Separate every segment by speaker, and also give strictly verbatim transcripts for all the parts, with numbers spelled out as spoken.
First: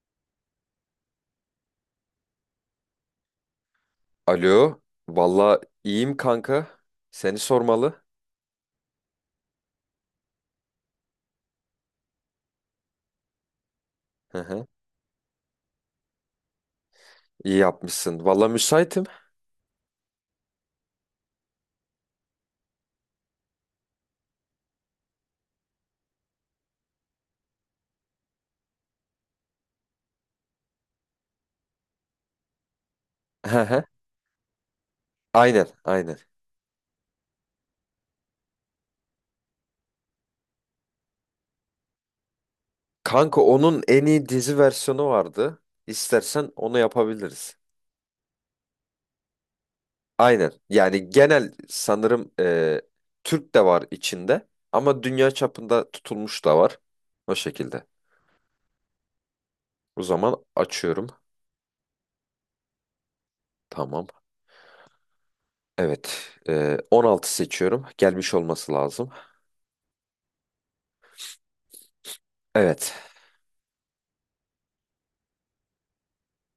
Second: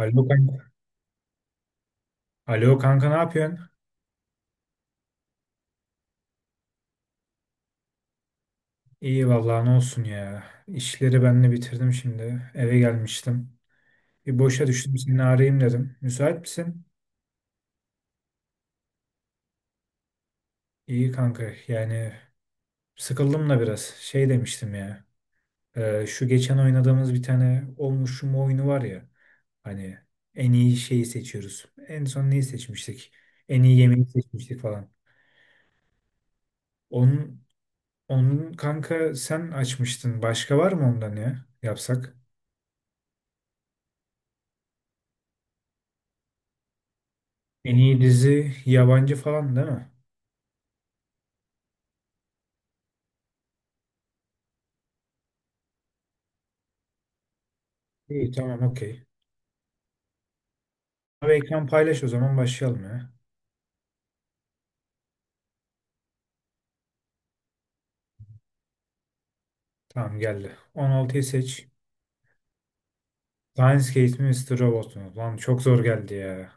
Speaker 1: Alo kanka. Alo kanka, ne yapıyorsun?
Speaker 2: Alo, valla iyiyim kanka. Seni sormalı.
Speaker 1: İyi vallahi, ne olsun ya. İşleri ben de bitirdim şimdi. Eve gelmiştim.
Speaker 2: Hı
Speaker 1: Bir
Speaker 2: hı.
Speaker 1: boşa düştüm, seni arayayım dedim. Müsait misin?
Speaker 2: İyi yapmışsın. Valla müsaitim.
Speaker 1: İyi kanka, yani sıkıldım da biraz. Şey demiştim ya. E, şu geçen oynadığımız bir tane olmuşum oyunu var ya. Hani en iyi şeyi seçiyoruz. En son neyi seçmiştik?
Speaker 2: Hı
Speaker 1: En iyi
Speaker 2: hı.
Speaker 1: yemeği seçmiştik falan.
Speaker 2: Aynen, aynen.
Speaker 1: Onun, onun kanka sen açmıştın. Başka var mı ondan ya? Yapsak?
Speaker 2: Kanka onun en iyi dizi versiyonu vardı. İstersen onu yapabiliriz.
Speaker 1: En iyi dizi yabancı falan değil mi?
Speaker 2: Aynen. Yani genel sanırım e, Türk de var içinde ama dünya çapında tutulmuş da var. O şekilde.
Speaker 1: İyi, tamam, okey.
Speaker 2: O zaman açıyorum.
Speaker 1: Abi ekran paylaş o zaman, başlayalım ya.
Speaker 2: Tamam. Evet. e, on altı seçiyorum. Gelmiş olması lazım.
Speaker 1: Tamam geldi. on altıyı seç.
Speaker 2: Evet.
Speaker 1: Lionsgate mi Mister Robot mu? Lan çok zor geldi ya.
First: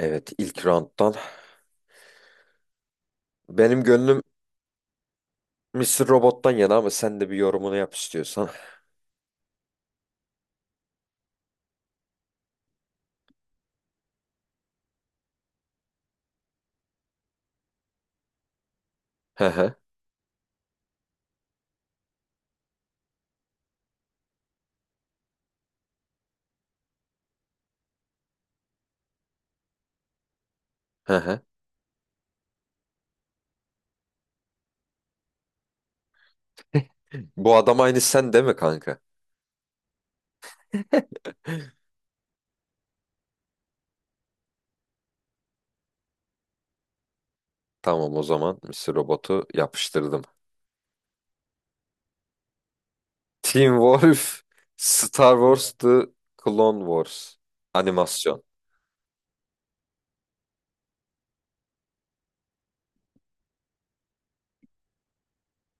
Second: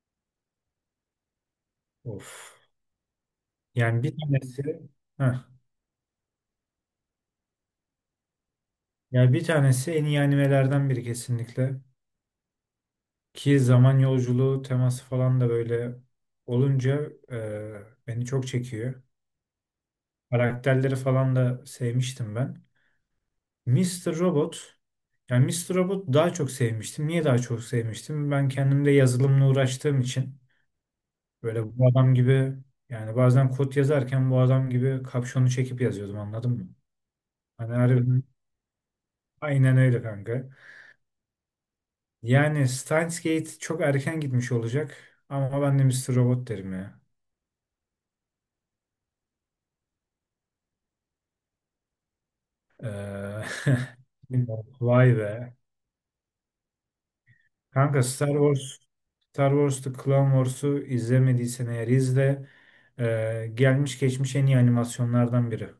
Speaker 2: Evet. ilk round'dan.
Speaker 1: Of.
Speaker 2: Benim
Speaker 1: Yani bir
Speaker 2: gönlüm
Speaker 1: tanesi. Heh.
Speaker 2: mister Robot'tan yana ama sen de bir yorumunu yap istiyorsan.
Speaker 1: Yani bir tanesi en iyi animelerden biri kesinlikle. Ki zaman yolculuğu teması falan da böyle olunca e, beni çok çekiyor.
Speaker 2: Hı hı,
Speaker 1: Karakterleri falan da sevmiştim ben. Mister Robot, yani Mister Robot daha çok sevmiştim. Niye daha çok sevmiştim? Ben kendimde yazılımla uğraştığım için
Speaker 2: hı hı.
Speaker 1: böyle bu adam gibi, yani bazen kod yazarken bu adam gibi kapşonu çekip yazıyordum, anladın mı?
Speaker 2: Bu
Speaker 1: Hani
Speaker 2: adam aynı
Speaker 1: harbiden
Speaker 2: sen değil mi kanka?
Speaker 1: aynen öyle kanka. Yani Steins Gate çok erken gitmiş olacak, ama ben de Mister Robot derim ya.
Speaker 2: Tamam o zaman mister Robot'u yapıştırdım.
Speaker 1: Ee,
Speaker 2: Team Wolf,
Speaker 1: bilmiyorum. Vay
Speaker 2: Star
Speaker 1: be.
Speaker 2: Wars The Clone Wars
Speaker 1: Kanka Star
Speaker 2: animasyon.
Speaker 1: Wars, Star Wars The Clone Wars'u izlemediysen eğer izle. Ee, gelmiş geçmiş en iyi animasyonlardan biri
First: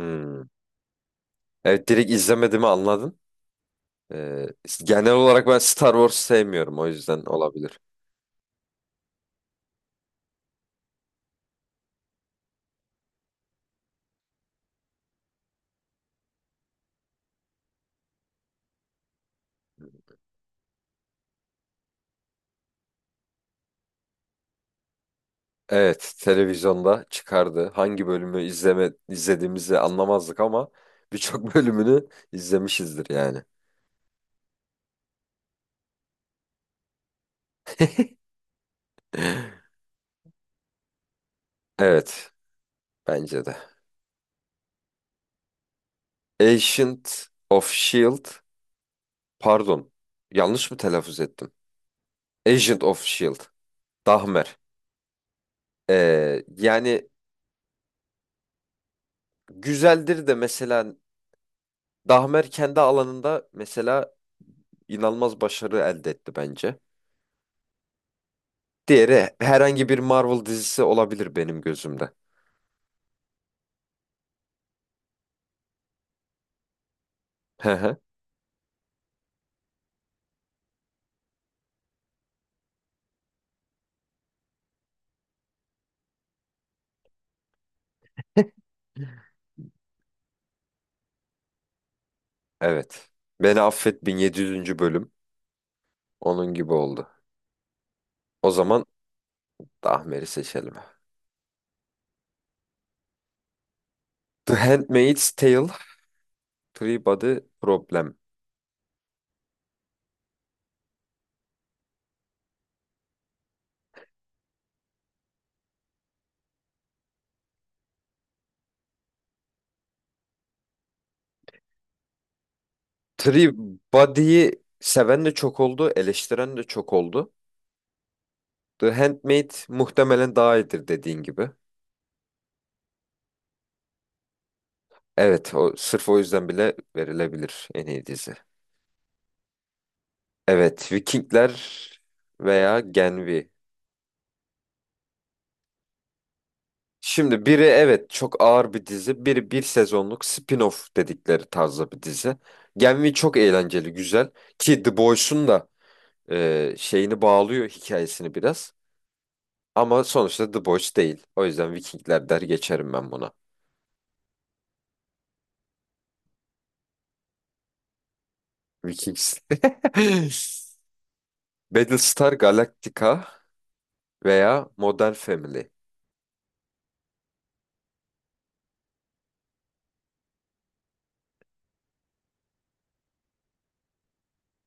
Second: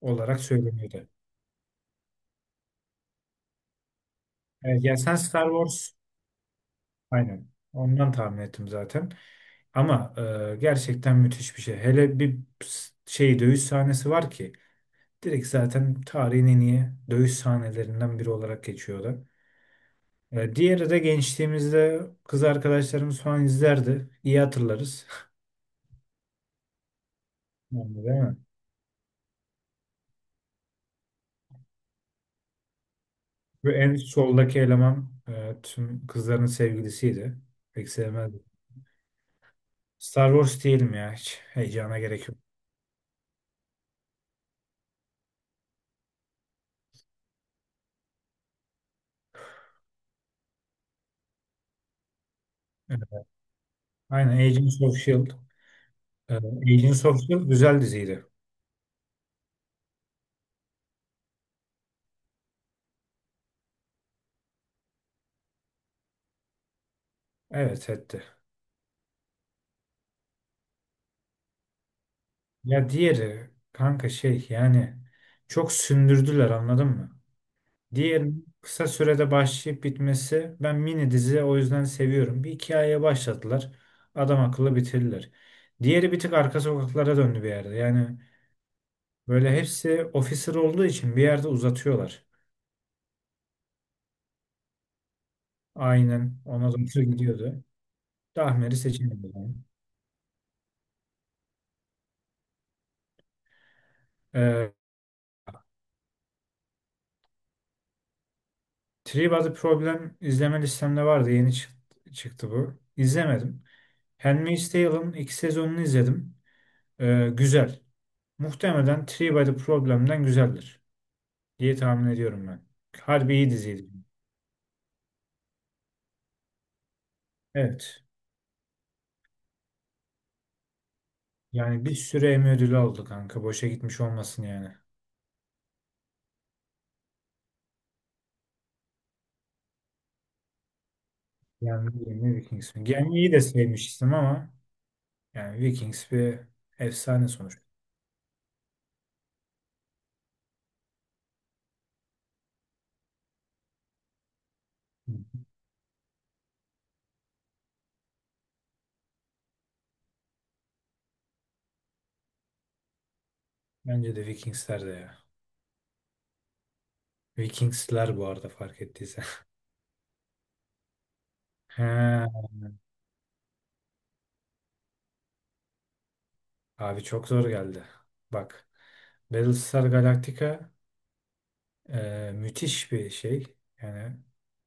Speaker 1: olarak söyleniyordu.
Speaker 2: Evet, direkt izlemediğimi anladın. Ee,
Speaker 1: Evet, ya
Speaker 2: Genel
Speaker 1: sen
Speaker 2: olarak
Speaker 1: Star
Speaker 2: ben Star
Speaker 1: Wars,
Speaker 2: Wars sevmiyorum, o yüzden
Speaker 1: aynen
Speaker 2: olabilir.
Speaker 1: ondan tahmin ettim zaten. Ama e, gerçekten müthiş bir şey. Hele bir s- şey dövüş sahnesi var ki, direkt zaten tarihin en iyi dövüş sahnelerinden biri olarak geçiyordu. E, diğeri de gençliğimizde kız arkadaşlarımız falan izlerdi. İyi hatırlarız.
Speaker 2: Evet, televizyonda çıkardı.
Speaker 1: Yani
Speaker 2: Hangi
Speaker 1: değil mi?
Speaker 2: bölümü izleme izlediğimizi anlamazdık ama birçok bölümünü izlemişizdir yani.
Speaker 1: Ve en soldaki eleman e, tüm kızların sevgilisiydi. Pek sevmezdim. Star Wars diyelim ya hiç. Heyecana gerek
Speaker 2: Evet,
Speaker 1: yok.
Speaker 2: bence de. Agent of Shield, pardon, yanlış mı telaffuz ettim? Agent of
Speaker 1: Evet.
Speaker 2: Shield,
Speaker 1: Aynen,
Speaker 2: Dahmer.
Speaker 1: Agents of S.H.I.E.L.D. E,
Speaker 2: Ee,
Speaker 1: Agents
Speaker 2: yani
Speaker 1: of S.H.I.E.L.D. güzel diziydi.
Speaker 2: güzeldir de mesela Dahmer kendi alanında mesela inanılmaz başarı elde etti bence.
Speaker 1: Evet, etti.
Speaker 2: Diğeri herhangi bir Marvel dizisi olabilir benim gözümde.
Speaker 1: Ya diğeri kanka şey yani çok sündürdüler, anladın mı?
Speaker 2: Hı hı,
Speaker 1: Diğerinin kısa sürede başlayıp bitmesi, ben mini dizi o yüzden seviyorum. Bir hikayeye başladılar. Adam akıllı bitirdiler. Diğeri bir tık arka sokaklara döndü bir yerde. Yani böyle hepsi officer olduğu için bir yerde uzatıyorlar.
Speaker 2: evet. Beni affet, bin yedi yüzüncü. bölüm
Speaker 1: Aynen
Speaker 2: onun gibi
Speaker 1: ona doğru
Speaker 2: oldu.
Speaker 1: gidiyordu.
Speaker 2: O
Speaker 1: Dahmer'i
Speaker 2: zaman
Speaker 1: seçemedim ben.
Speaker 2: Dahmer'i seçelim. The
Speaker 1: Ee,
Speaker 2: Handmaid's Tale, Three Body Problem.
Speaker 1: Three Body Problem izleme listemde vardı. Yeni çık- çıktı bu. İzlemedim. Handmaid's Tale'ın ilk sezonunu izledim. Ee, güzel. Muhtemelen Three Body Problem'den güzeldir diye tahmin ediyorum ben. Harbi iyi diziydi.
Speaker 2: Body'yi seven de çok oldu, eleştiren de çok oldu.
Speaker 1: Evet.
Speaker 2: The Handmaid muhtemelen daha iyidir dediğin gibi.
Speaker 1: Yani bir sürü Emmy ödülü aldı kanka. Boşa gitmiş olmasın yani.
Speaker 2: Evet, o, sırf o yüzden bile verilebilir en iyi dizi. Evet, Vikingler
Speaker 1: Yani ne, Vikings
Speaker 2: veya
Speaker 1: mi? Yani
Speaker 2: Gen
Speaker 1: iyi de
Speaker 2: V.
Speaker 1: sevmiştim ama. Yani Vikings bir efsane
Speaker 2: Şimdi
Speaker 1: sonuç.
Speaker 2: biri evet çok ağır bir dizi, biri bir sezonluk spin-off dedikleri tarzda bir dizi. Gen V çok eğlenceli, güzel. Ki The
Speaker 1: Hı hı.
Speaker 2: Boys'un da e, şeyini bağlıyor, hikayesini biraz. Ama sonuçta The Boys değil. O yüzden Vikingler der geçerim ben buna.
Speaker 1: Bence de Vikingsler de ya. Vikingsler bu arada, fark ettiysen.
Speaker 2: Vikings.
Speaker 1: He,
Speaker 2: Battlestar Galactica veya Modern Family.
Speaker 1: abi çok zor geldi. Bak Battlestar Galactica e, müthiş bir şey. Yani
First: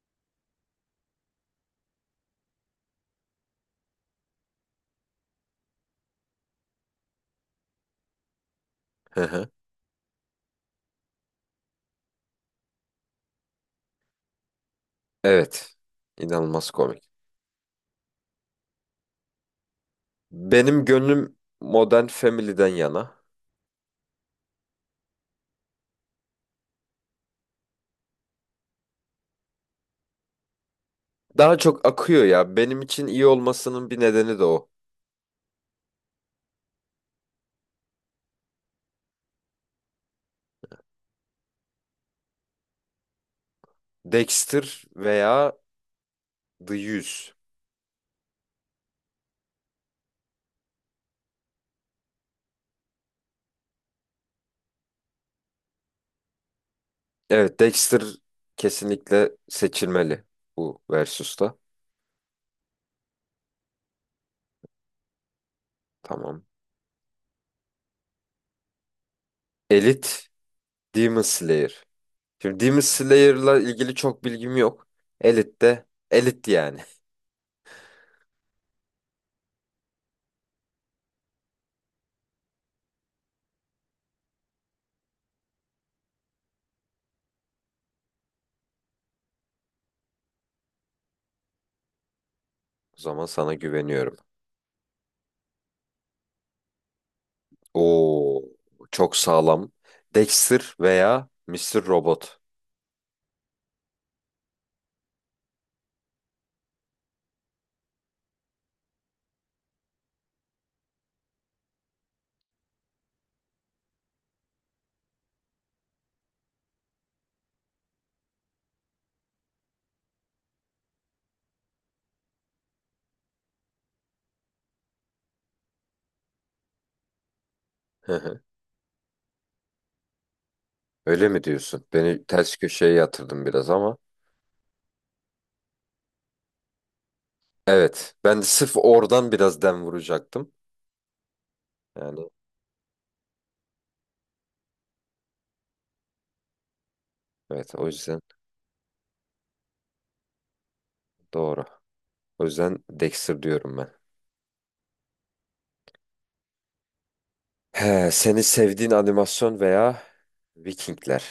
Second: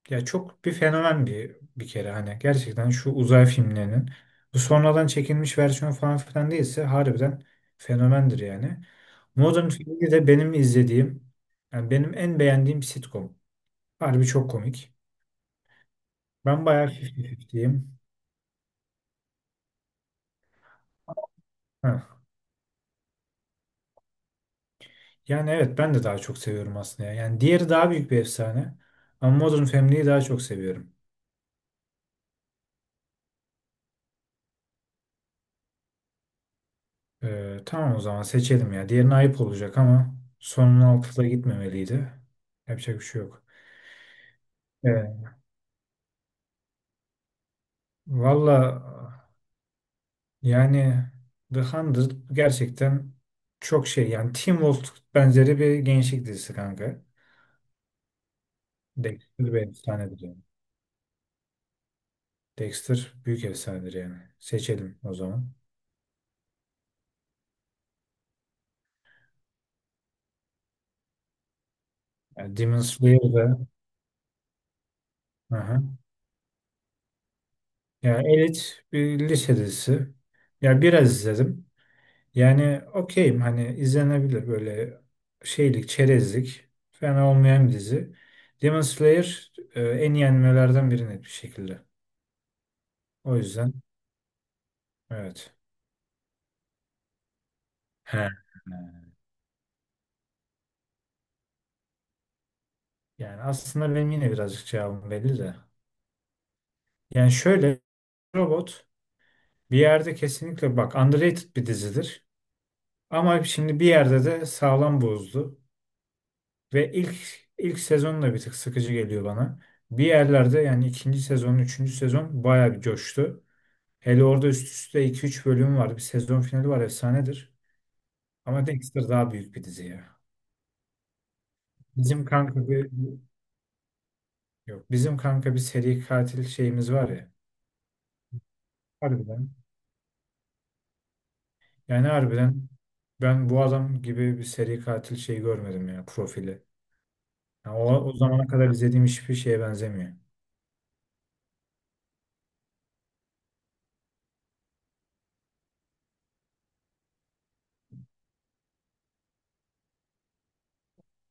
Speaker 1: ya çok bir fenomen, bir bir kere hani gerçekten şu uzay filmlerinin, bu sonradan çekilmiş versiyon falan filan değilse harbiden fenomendir yani.
Speaker 2: Hı hı.
Speaker 1: Modern Family de benim izlediğim, yani benim en beğendiğim sitcom. Harbi çok komik.
Speaker 2: Evet.
Speaker 1: Ben
Speaker 2: İnanılmaz
Speaker 1: bayağı
Speaker 2: komik.
Speaker 1: elli elliyim.
Speaker 2: Benim gönlüm Modern Family'den yana.
Speaker 1: Yani evet, ben de daha çok seviyorum aslında ya. Yani diğeri daha büyük bir efsane. Ama Modern Family'yi daha çok seviyorum.
Speaker 2: Daha çok akıyor ya. Benim için iyi olmasının bir nedeni de o.
Speaker 1: Ee, tamam, o zaman seçelim ya. Diğerine ayıp olacak ama sonun altında gitmemeliydi. Yapacak bir şey yok.
Speaker 2: Dexter
Speaker 1: Evet.
Speaker 2: veya The yüz.
Speaker 1: Valla yani The Hundred gerçekten çok şey. Yani Teen Wolf benzeri bir gençlik dizisi kanka.
Speaker 2: Evet, Dexter kesinlikle
Speaker 1: Dexter bir efsanedir
Speaker 2: seçilmeli
Speaker 1: yani.
Speaker 2: bu versus'ta.
Speaker 1: Dexter büyük efsanedir yani. Seçelim o zaman.
Speaker 2: Tamam. Elite, Demon Slayer.
Speaker 1: Yani
Speaker 2: Şimdi Demon
Speaker 1: Demon Slayer.
Speaker 2: Slayer'la ilgili çok bilgim yok. Elite de
Speaker 1: Aha.
Speaker 2: Elite yani.
Speaker 1: Ya elit bir lise dizisi. Ya biraz izledim. Yani okeyim, hani izlenebilir böyle şeylik, çerezlik. Fena olmayan bir dizi. Demon Slayer e, en iyi animelerden biri net bir şekilde.
Speaker 2: O zaman
Speaker 1: O
Speaker 2: sana
Speaker 1: yüzden
Speaker 2: güveniyorum.
Speaker 1: evet. He.
Speaker 2: Oo, çok sağlam. Dexter veya Mister Robot.
Speaker 1: Yani aslında benim yine birazcık cevabım belli de. Yani şöyle, robot bir yerde kesinlikle bak underrated bir dizidir. Ama şimdi bir yerde de sağlam bozdu. Ve ilk ilk sezon da bir tık sıkıcı geliyor bana. Bir yerlerde yani ikinci sezon, üçüncü sezon bayağı bir coştu. Hele orada üst üste iki üç bölüm var. Bir sezon finali var, efsanedir.
Speaker 2: Hı hı.
Speaker 1: Ama Dexter daha büyük bir dizi ya.
Speaker 2: Öyle mi diyorsun? Beni
Speaker 1: Bizim
Speaker 2: ters
Speaker 1: kanka bir
Speaker 2: köşeye yatırdın biraz ama.
Speaker 1: yok. Bizim kanka bir seri katil şeyimiz var ya.
Speaker 2: Evet, ben de sırf oradan
Speaker 1: Harbiden.
Speaker 2: biraz dem vuracaktım.
Speaker 1: Yani
Speaker 2: Yani
Speaker 1: harbiden ben bu adam gibi bir seri katil şey görmedim ya, profili.
Speaker 2: evet,
Speaker 1: Yani
Speaker 2: o
Speaker 1: o, o
Speaker 2: yüzden
Speaker 1: zamana kadar izlediğim hiçbir şeye benzemiyor.
Speaker 2: doğru. O yüzden Dexter diyorum ben. He, seni sevdiğin animasyon veya Vikingler.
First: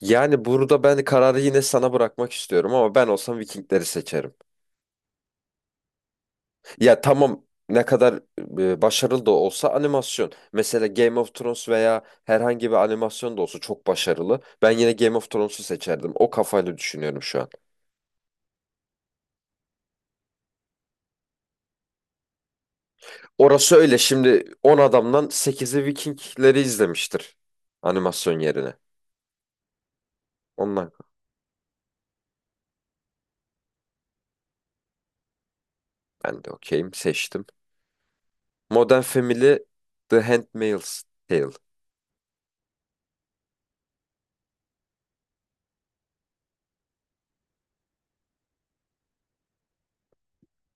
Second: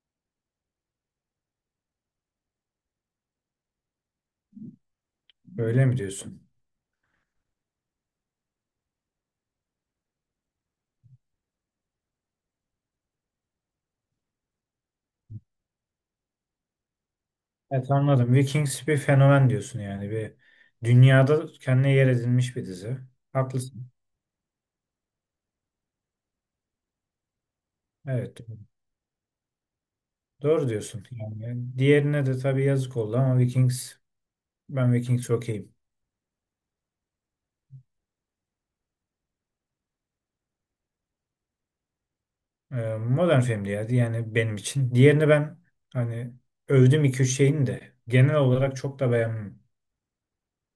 Speaker 2: Yani burada ben kararı yine sana bırakmak istiyorum ama ben olsam Vikingleri seçerim.
Speaker 1: Öyle mi diyorsun?
Speaker 2: Ya tamam, ne kadar e, başarılı da olsa animasyon. Mesela Game of Thrones veya herhangi bir animasyon da olsa çok başarılı, ben yine Game of Thrones'u seçerdim. O kafayla düşünüyorum şu an.
Speaker 1: Evet anladım. Vikings bir fenomen diyorsun yani. Bir dünyada kendine yer edinmiş bir dizi.
Speaker 2: Orası
Speaker 1: Haklısın.
Speaker 2: öyle, şimdi on adamdan sekizi Vikingleri izlemiştir animasyon
Speaker 1: Evet.
Speaker 2: yerine.
Speaker 1: Doğru
Speaker 2: Ondan
Speaker 1: diyorsun. Yani diğerine de tabii yazık oldu ama Vikings, ben Vikings okeyim.
Speaker 2: ben de okeyim, seçtim. Modern Family, The Handmaid's Tale.
Speaker 1: Ee, modern film diyerdi yani benim için. Diğerini ben hani övdüm, iki üç şeyini de genel olarak çok da beğenmem.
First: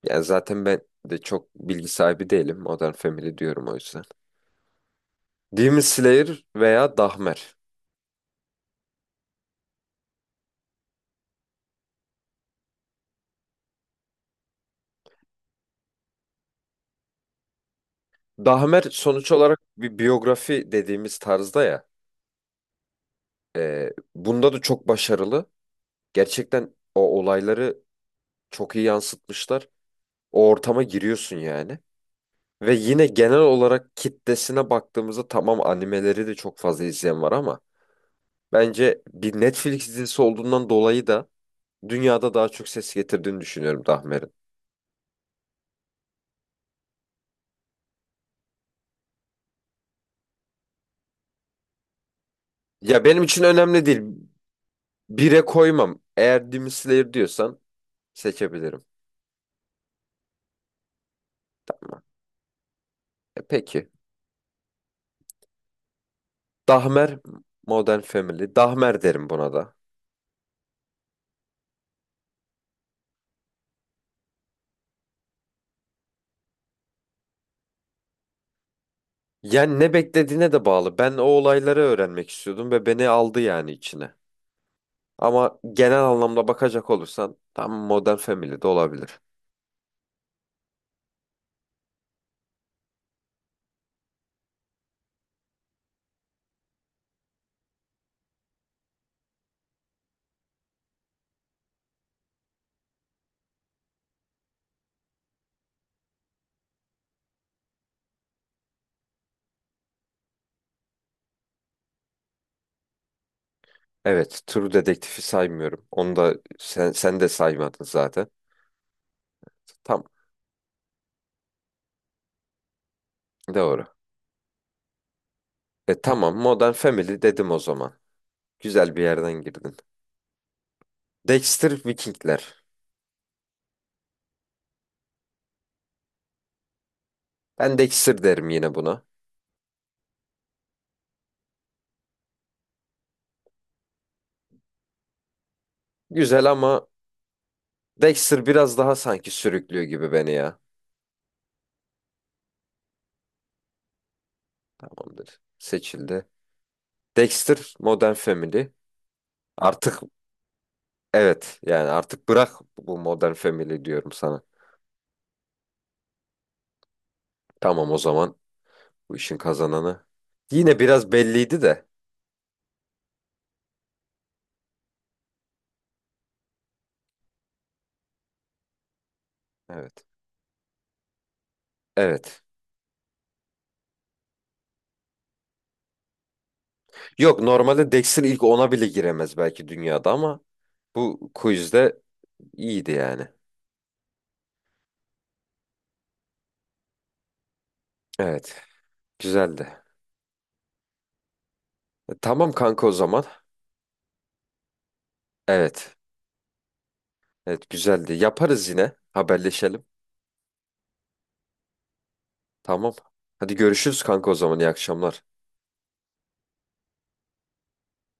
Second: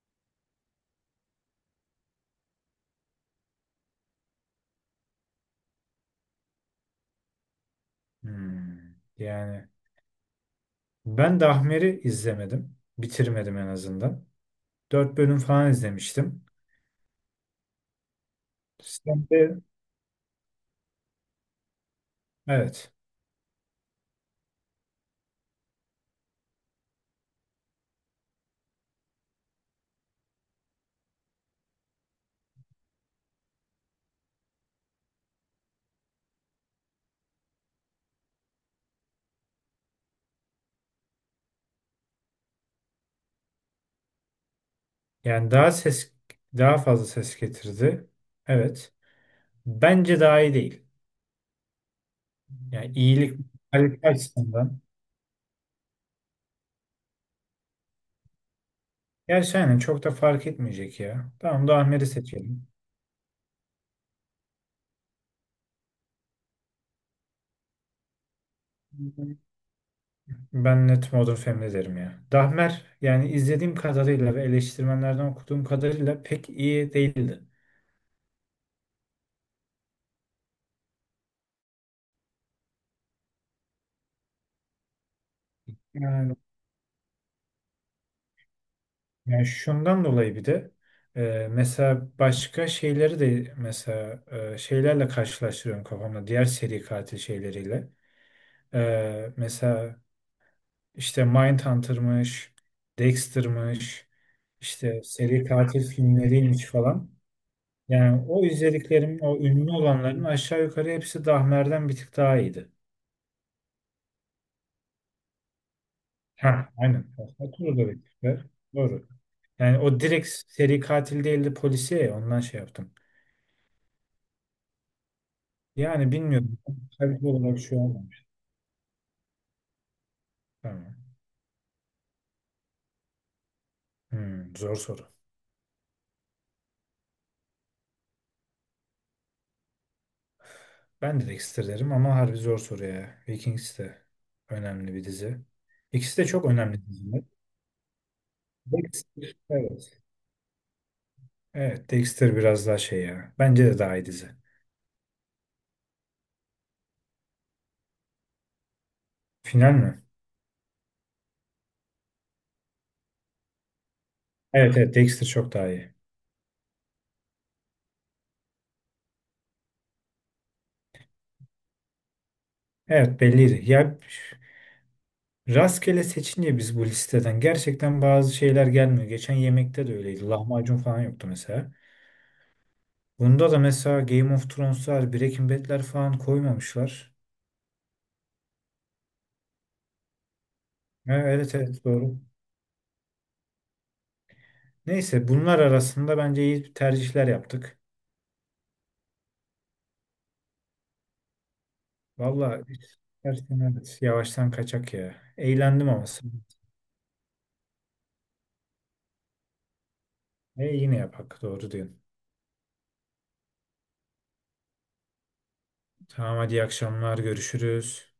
Speaker 2: Yani zaten ben de çok bilgi sahibi değilim. Modern Family diyorum o yüzden. Demon Slayer veya Dahmer.
Speaker 1: Hmm. Yani ben Dahmer'i izlemedim. Bitirmedim en azından. Dört bölüm falan izlemiştim.
Speaker 2: Dahmer
Speaker 1: Sen
Speaker 2: sonuç olarak
Speaker 1: de
Speaker 2: bir biyografi dediğimiz tarzda ya.
Speaker 1: evet.
Speaker 2: E, bunda da çok başarılı. Gerçekten o olayları çok iyi yansıtmışlar. O ortama giriyorsun yani. Ve yine genel olarak kitlesine baktığımızda tamam animeleri de çok fazla izleyen var ama bence bir Netflix dizisi olduğundan dolayı da dünyada daha çok ses getirdiğini düşünüyorum Dahmer'in.
Speaker 1: Yani daha ses daha fazla ses getirdi. Evet. Bence daha iyi değil. Yani
Speaker 2: Ya benim
Speaker 1: iyilik
Speaker 2: için önemli değil.
Speaker 1: kalite açısından.
Speaker 2: Bire koymam. Eğer Demon Slayer diyorsan seçebilirim.
Speaker 1: Gerçi aynen çok da fark etmeyecek ya. Tamam, Dahmer'i seçelim.
Speaker 2: E, peki. Dahmer, Modern Family. Dahmer derim buna da.
Speaker 1: Ben net Modern Family derim ya. Dahmer yani izlediğim kadarıyla ve eleştirmenlerden okuduğum kadarıyla pek iyi değildi.
Speaker 2: Yani ne beklediğine de bağlı. Ben o olayları öğrenmek istiyordum ve beni aldı yani içine. Ama genel
Speaker 1: Yani,
Speaker 2: anlamda bakacak olursan tam Modern Family de olabilir.
Speaker 1: Yani şundan dolayı bir de e, mesela başka şeyleri de, mesela e, şeylerle karşılaştırıyorum kafamda. Diğer seri katil şeyleriyle. Ee, mesela işte Mindhunter'mış, Dexter'mış, işte seri katil filmleriymiş falan. Yani o izlediklerim, o ünlü olanların aşağı yukarı hepsi Dahmer'den bir tık daha iyiydi.
Speaker 2: Evet, True Detective'i saymıyorum. Onu da
Speaker 1: Ha,
Speaker 2: sen,
Speaker 1: aynen.
Speaker 2: sen de
Speaker 1: Fatura da
Speaker 2: saymadın
Speaker 1: bir tık
Speaker 2: zaten.
Speaker 1: var. Doğru. Yani o
Speaker 2: Tam
Speaker 1: direkt seri katil değildi, polisiye ya, ondan şey yaptım.
Speaker 2: doğru. E
Speaker 1: Yani
Speaker 2: tamam,
Speaker 1: bilmiyorum.
Speaker 2: Modern Family
Speaker 1: Tabii
Speaker 2: dedim o
Speaker 1: olarak şey
Speaker 2: zaman.
Speaker 1: olmamış.
Speaker 2: Güzel bir yerden girdin.
Speaker 1: Tamam.
Speaker 2: Dexter, Vikingler.
Speaker 1: Hmm, zor soru.
Speaker 2: Ben Dexter derim yine buna.
Speaker 1: Ben de Dexter derim ama harbi zor soru ya. Vikings de önemli bir dizi. İkisi de
Speaker 2: Güzel
Speaker 1: çok önemli
Speaker 2: ama
Speaker 1: diziler.
Speaker 2: Dexter biraz daha sanki
Speaker 1: Dexter,
Speaker 2: sürüklüyor
Speaker 1: evet.
Speaker 2: gibi beni ya.
Speaker 1: Evet, Dexter biraz daha şey ya. Bence de daha iyi dizi.
Speaker 2: Tamamdır. Seçildi. Dexter, Modern Family.
Speaker 1: Final mi?
Speaker 2: Artık evet, yani artık bırak, bu Modern Family diyorum sana.
Speaker 1: Evet, evet Dexter çok daha iyi.
Speaker 2: Tamam o zaman, bu işin kazananı. Yine biraz belliydi de.
Speaker 1: Evet belliydi. Ya rastgele seçince biz bu listeden gerçekten bazı şeyler gelmiyor. Geçen yemekte de
Speaker 2: Evet.
Speaker 1: öyleydi. Lahmacun falan yoktu mesela.
Speaker 2: Evet.
Speaker 1: Bunda da mesela Game of Thrones'lar, Breaking Bad'ler falan koymamışlar.
Speaker 2: Yok, normalde Dexter ilk ona bile giremez belki dünyada ama
Speaker 1: Ha,
Speaker 2: bu
Speaker 1: evet evet
Speaker 2: quizde
Speaker 1: doğru.
Speaker 2: iyiydi yani.
Speaker 1: Neyse, bunlar arasında bence iyi tercihler yaptık.
Speaker 2: Evet. Güzeldi. E, tamam
Speaker 1: Valla hiç
Speaker 2: kanka o zaman.
Speaker 1: tersten, evet, yavaştan kaçak ya. Eğlendim
Speaker 2: Evet.
Speaker 1: ama.
Speaker 2: Evet, güzeldi. Yaparız yine. Haberleşelim.
Speaker 1: E, yine yapak, doğru diyorsun.
Speaker 2: Tamam. Hadi görüşürüz kanka o zaman. İyi akşamlar.
Speaker 1: Tamam hadi, iyi akşamlar görüşürüz.